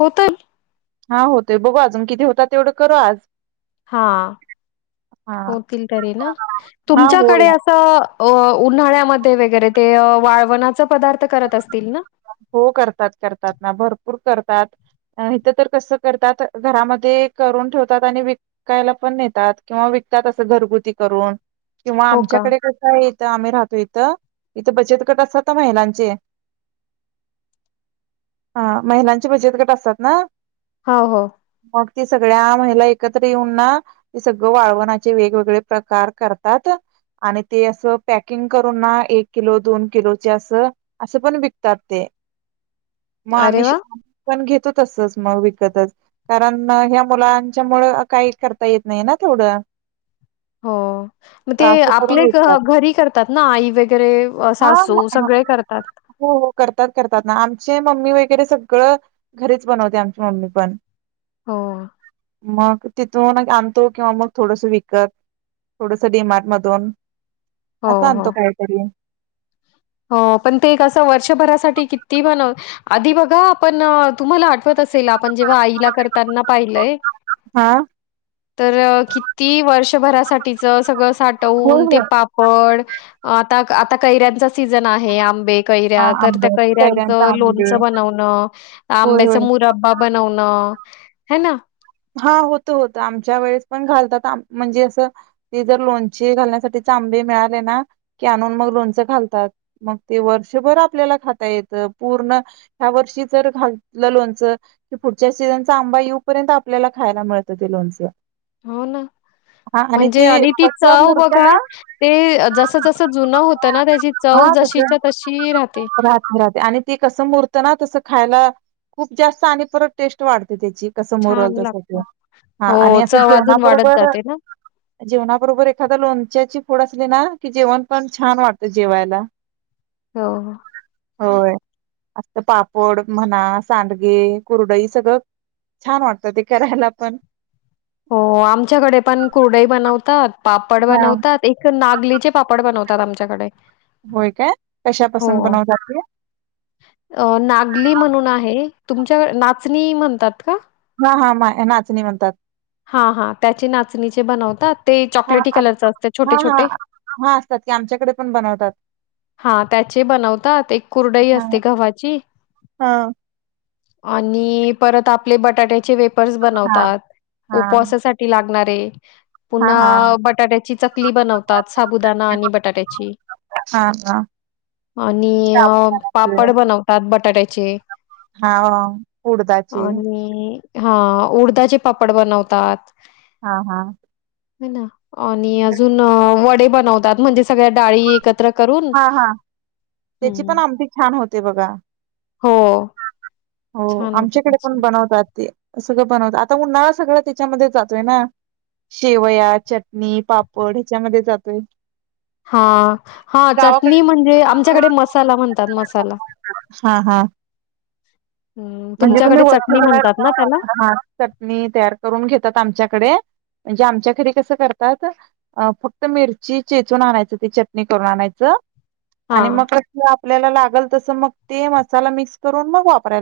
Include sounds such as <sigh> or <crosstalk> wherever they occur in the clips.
होत <unintelligible> हा होतय बघू, अजून कितीे होतात तेवढं करू आज. हा, हा होतील तरी ना. हा होय तुमच्याकडे असं अ उन्हाळ्यामध्ये वगैरे ते, वाळवणाच पदार्थ करत असतील ना? हो करतात, करतात ना भरपूर करतात. अ इथं तर कसं करतात, घरामध्ये करून ठेवतात आणि विकायला पण नेतात किंवा विकतात असं घरगुती करून. किंवा हो का? आमच्याकडे कसं आहे. आम्ही राहतो इथं इथं बचत कट असतात महिलांचे हा महिलांची बचत गट असतात ना.. हो हो ते सगळ्या महिला एकत्र येऊन ना ते सगळ वाळवणाचे वेगवेगळे प्रकार करतात आणि ते असं पॅकिंग करून ना एक किलो दोन किलोचे असं असं पण व तबते <unintelligible> मग अरे आम्ही वाह! आम् पण घेत <unintelligible> त तसच मग विकतच कारण ह्या मुलांच्या मुळ काही करता येत नाही ना थोडं हो मग ते करून आपले विकतात घरी करतात ना आई वगैरे हा सासू म- सगळे करतात. हो हो करतात करतात ना आमचे मम्मी वगैरे सगळं घरीच बनवते आमची मम्मी पण हो मग तिथून आणतो किंवा मग थोडस विकत थोडसं डीमार्ट मधून हो, असं आणतो हो. काहीतरी हो पण ते एक असं वर्षभरासाठी किती पण आधी बघा आपण तुम्हाला आठवत अस असेल आपण जेव्हा आईला करताना पाहिलंय. हा तर किती वर्षभरासाठी तीच सगळं होय साठवून ते होय पापड आता आता कैऱ्यांचा सीझन आहे आंबे. हा कैऱ्या तर त्या आंबे कैऱ्यांचं कैऱ्यांचा आंबे लोणचं बनवणं होय आंब्याच होय मुरब्बां बनवणं. हे ना हा होत होत आमच्या वेळेस पण घालतात म्हणजे असं ते जर लोणचे घालण्यासाठीचे आंबे मिळाले ना की आणून मग लोणचं घालतात मग ते वर्षभर आपल्याला खाता येत पूर्ण ह्या वर्षी जर घातलं लोणचं तर पुढच्या सीजनचा आंबा येऊपर्यंत आपल्याला खायला मिळतं ते लोणचं हो ना हा म्हणजे आणि ती तसं चव मूर्त्या बघा ना ते जस जसं जुनं होतं ना त्याची चव हा तसं जशीच्या तशी राहते राहते राहते आणि ती कसं मूर्त ना तसं खायला खूप जास्त आणि परत टेस्ट वाढते त्याची कस छान मरल लागतं. हो, आणि अस चव अजून वाढत जेवणाबरोबर जाते ना. जेवणाबरोबर एखाद लोणच्याची फोड असली ना की जेवण पण छान वाटतं जेवायला. होय. असत पापड म्हणा सांडगे कुरडई सगळं छान वाटत. तर ते करायला पण हो आमच्याकडे पण कुरडई बनवतात. पापड हा बनवतात, एक नागलीचे पापड बनवतात. ात आमच्याकडे होय काय हो कशापासून बनवतात ते अ नागली म्हणून आहे. तुमच्याकडे नाचणी म्हणतात का हा हा मा नाचणी म्हणतात हा हा त्याच ते हां, चॉकलेटी आम कलरच असत छोटे हां, हां. छोटे हां, असतात की आमच्याकडे पण बनवतात. हा त्याचे बनवतात एक हां, कुरडईअसते गव्हाची हां. आणि परत आपले बटाट्याचे वेप पर्स हां, बनवतात हां, उपवासासाठी लाग लागणारे हां, पुन्हा हां. बटाट्याची चकली बनवतात साबुदाणा आणि बटाट्याची हां, हां. आणि अ साबुदाण्याचे पापड बनवत हां, उडदाचे हा उडदाचे पापड बनवतात हा हा मी न. आणि अजून वडे बनवतात म्हणजे सगळ्या डाळी हां, हां. त्याची हं. पण आमटी छान होते बघा. हो. हो छान होते आमच्याकडे त्याची. पण बनवतात ते सगळं बनवतात आता उन्हाळा सगळा त्याच्यामध्ये जातोय ना शेवया, चटणी, पापड ह्याच्यामध्ये जातोय. हा हा गावाकडे चटणी म्हणजे आम <unintelligible> हं, तुमच्याकडे म्हणजे चटणी म्हणतात ना त्याला? आमच्या घरी कसं करतात अ फक्त मिरची चेचून आणायचं ती चटणी करून आणायचं आणि हां. मग कस आपल्याला लाग लागल तस मग ते मसाला मिक्स करून मग वापर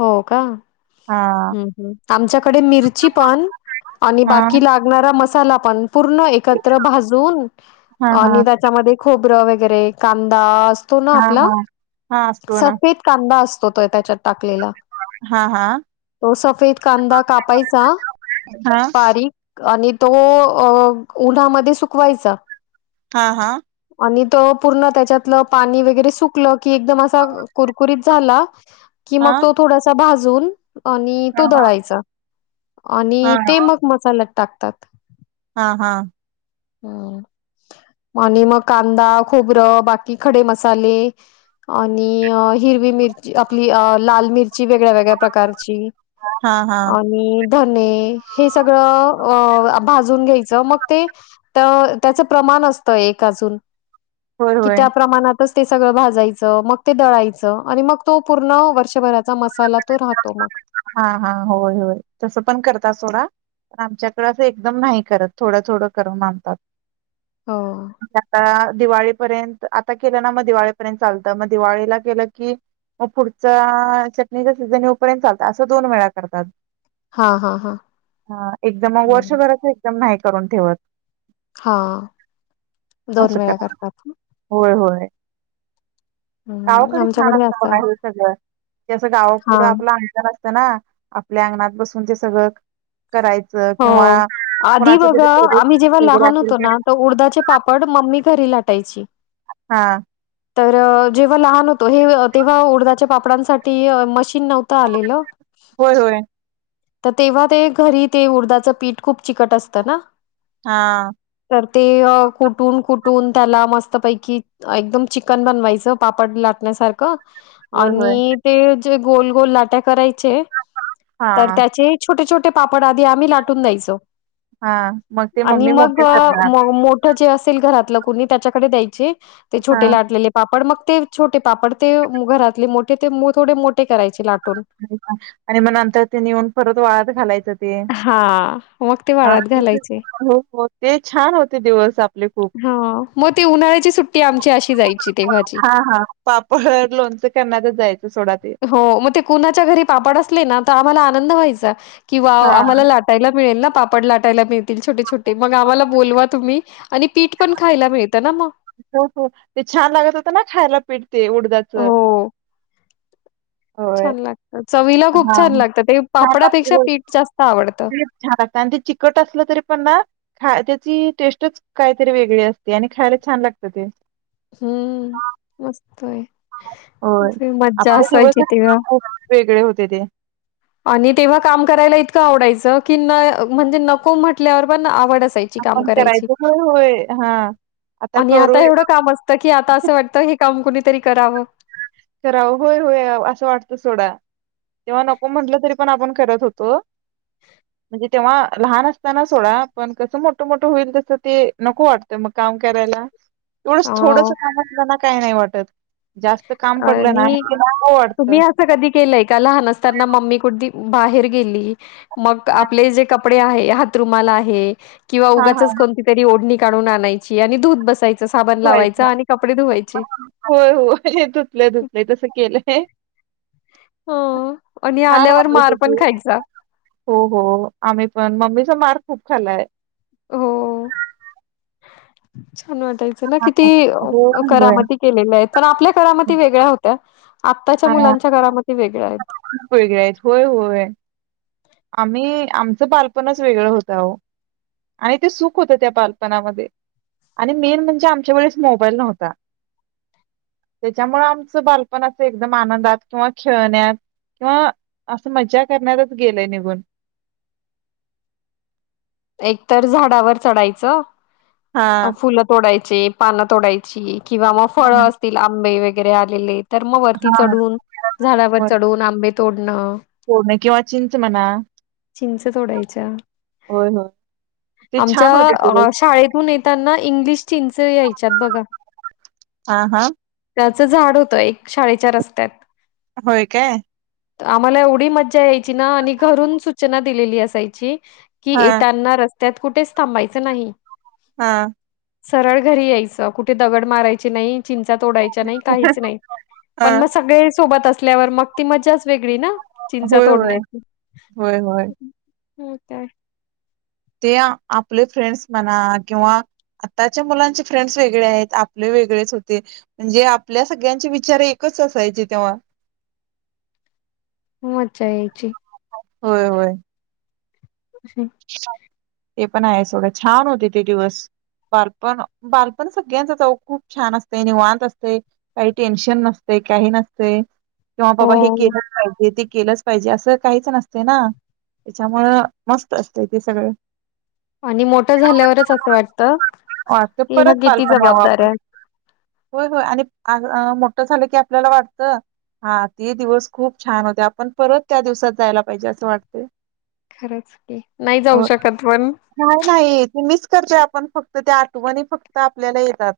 हो का हम हा हम आमच्याकडे मिरची पण हा साला पण पूर्ण एकत्र भाजून हा हा आणि त्याच्यामध्ये खोब र वगैरे कांदा, असतो ना हा आपला हा हा असतो ना सफेद कांदा अस तो त्याच्यात टाक लेला हा हा तो हा <inaudible> आणि तो पूर्ण त्याच्यातलं पाणी वगैरे सुकलं की एकदम असा कुरकुरीत झाला, की मग तो थोडासा भाज धुवुन - - आणि हा तो दळायचा. आणि ते मग मसाल्यात टाक तात. हां, हां. आणि मग कांदा, खोबरं, बाकी खडे मसाले, आणि हिरवी मिरची, आपली लाल मिर ची वेगळ्या वेगळ्या प्रकारची हा हा आणि धने हे सगळं अ भाजून घ्यायचं मग ते तर त्याचं प्रमाण असतं एक अजून होय कि होय त्या प्रमाणात ते सगळं भाजायचं, मग ते दळायचं, आणि मग तो पूर्ण वर्षभराचा मसाला तो राहतो मग. हा हा होय. होय. तस पण करतातं सोडा. पण आमच्याकडें एकदम नाही करत थोडं थोडं करून आणनतात. हो <unintelligible> दिवाळीपर्यंत आता केलं ना मग दिवाळीपर्यंत चालतं मग दिवाळीला केलं की मग पुढचा चटणीचा - - सिझन येऊपर्यत चालतात. अस दोन वेळा करतात. हा हा हा हा एकदम मग वर्षभराच एकदम नाही. करून ठेवत - - हा. दोन वेळा करतात ना. <unintelligible> गावाकडे छान आमच्याकडे असतं असं बघा हे सगळं - - ते असं गाव - - हा पुढं आपलं अंतर असतो - - ना आपल्या अंगणात बसून ते सगळं - - हो. आधी तरी बघा आम्ही जेव्हा प्रोजेक्ट वगैरे लहान असेल होतो ना तर उडदाचे पापड मम्मी घरी लाटायची. हा. तर जेव्हा लहान होतो हे तेव्हा उडदाच्या पापडांसाठी मशी - - न नवत आलेल होय होय तर तेव्हा ते घरी - - ते उडदाचं पीठ खूप चिकट असतं ना. हा. तर ते कुठून कुठून त्याला मस्तपैकी एकदम चिकन बनवायचं पापड लाटण्यासारखं. होय होय आणि ते - - गोल गोल लाट्या कराय - - चे हा तर त्याचे छोटे छोटे - - ते पाप आप आध आ्ही लाटून द्यायचो. हा मग ते आणि मम्मी मग मोठे करणार मोठ जे अस. असल घरातलं कुणी त्याच्याकडे द्यायची. ते हा छोटे लाटलेले पापड मग. ते छोटे पापड ते घरातले मोठे ते थोडे मोठे करायचे लाट. आणि मग नंतर ते न येऊन परत वाळत घालायचं. हा मग ते वाळत घालायचे ते छान होते दिवस आपले खूप हा मग ती उन्हाळ्याची सुट्टी आमची अशी जायची तेव्हाची ह पापड लोणच कर जायच. हो म कुणाच्या घरी पापड असले ना तर आम्हाला आनंद व्हायचा. किंवा हा आम्हाला लाटायला मिळेल ना. पापड लाटायला मिळतील छोटे छोटे मग आम्हाला बोलवा तुम्ही आणि पीठ पण खायला मिळत ना म हो हो ते छान लागत होत ना खायला पीठ. ते उडदाच. हो, छान लागतात. हा छान पीठ जास्त आवडतं. छान लागत आणि ते चिकट असलं तरी पण ना खा. टेस्टच काहीतरी वेगळी असते आणि खायला छान लागत ते हम्म मस्त आहे. हो अशी मज्जा आपले असायची तेव्हा दिवसच वेगळे होते ते. आणि तेव्हा काम करायला इतकं आवडायचं की न म्हणजे नको म्हटल्यावर पण आवड काय आपण करायची करायचं. होय होय हा आणि आता एवढ काम असत की आता अस वाटत हे काम कणीतरी करावं. करा होय होय असं वाटत सोडा. तेव्हा नको म्हटलं तरी पण आपण करत होतो म्हणजे तेव्हा लहान असताना सोडा पण कसं मोठं मोठ होईल तसं ते नको वाटतं मग काम करायला. एवढंच हां. थोडस काम असल ना. काय नाही वाटत जास्त काम पडलं ना आणि की नको तुम्ही वाटतं. अस कधी केलंय का लहान असताना मम्मी कुठ. बाहेर गेली. मग आपले जे कपडे कपडे आहे हातरूमाला आहे. किंवा हा हा उगाचच कोणतीतरी ओढणी काढून आणायची आणि धुत बसायची. होय होय. धुतलय धुतलय तसं केलंय. हो आणि छान आल्यावर मार वाटतयच पण ते, खायचा हो हो आम्ही पण मम्मीचा मार् खूप खालाय. हो. छान वाटायचं ना किती होय होय करामती केलेल्यात, पण आपल्या करामती वेगळ्या होत्या. आत्ताच्या हा. मुलांच्या काळा मध्ये वेग खूप वेगळ्यायेत होय होय. आम्ही आमचं बालपणच वेगळं होत आहो, आणि ते सुख होतं त्या बालपणामध्ये, आणि मेन म्हणजे आमच्या वेळेस मोबाईल नव्हता, त्याच्यामुळे आमचं बालपण असं एकदम आनंदात किंवा खेळण्यात किंवा असं मजा करण्यातच गेलय निघून. एक तर झाडावर चढायचं. हा. फुलं तोडाय ची पानं तोडायची. किंवा मग फळं असतील आंबे वै वगैर आलेले. तर मग वरती हा चढून, झाडावर चढून आंबे तोडणं. बोर किंवा चिंच म्हणा चिंच तोडायच्या होय होय. ते आमच्या छान होते अ दिवस. शाळेतून नाही तेना इंग्लिश चिंच यायच्यात बघा. हा हा झाड होत एक शाळेच्या रस्त्यात होय काय? आम्हाला एवढी मज्जा यायची ना, आणि घरून सूचना दिलेली असायची की ह. येताना रस्त्यात कुठेच थांबायचं नाही. हा. सरळ घरी यायचं, कुठे दगड मारायची नाही, चिंच चिंचा तोडायच्या नाही, काहीच नाही, हा. पण मग सगळे सोबत म्हटल्यावर मग ती मजा च वेग ळी ना चिंचा होय होय तोडण्याची. होय होय. मग काय? ते आपले फ्रेंड्स म्हणा किंवा आताच्या मुलांचे फ्रेंड्स वेगळे आहेत आपले वेगळेच होते, म्हणजे आपल्या सगळ्यांचे विचार एकच असायचे तेव्हा. मज्जा यायची. होय होय. अम् <unintelligible> ते पण आहे सोडं छान होते ते दिवस बालपण बालपण सगळ्यांच खूप छान असते निवांत असते काही टेन्शन नसते काही नसते. किंवा बाबा हे हो केले पाहिजे ते केलंच पाहिजे असं काहीच नसते ना त्याच्यामूळ मस्त असतय ते सगळं. आणि मोठं झाल्यावरच असं वाटत वाटतं की ह्या परत किती बालपण यावं आपण जबाबदारऱ्या होय होय आणि मोठं झालं की आपल्याला वाटत हा ते दिवस खूप छान होते आपण परत त्या दिवसात जायला पाहिजे असं वाटते. खरच नाही नाही ते मीच तर जे आपण फक्त त्या आठवणी फक्त आपल्याला येतात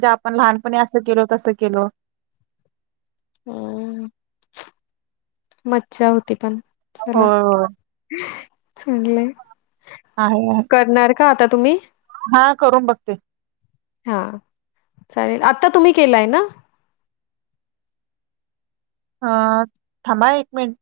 ज्या आपण लहानपणी असं केलो तसं केल. हम मज्जा होती पण. हो चला चांगले आहे आहे का आता तुम्ही? हा करून बघते! हा चालेल, आता तुम्ही केलाय ना? हा, थांबा! एक मिनट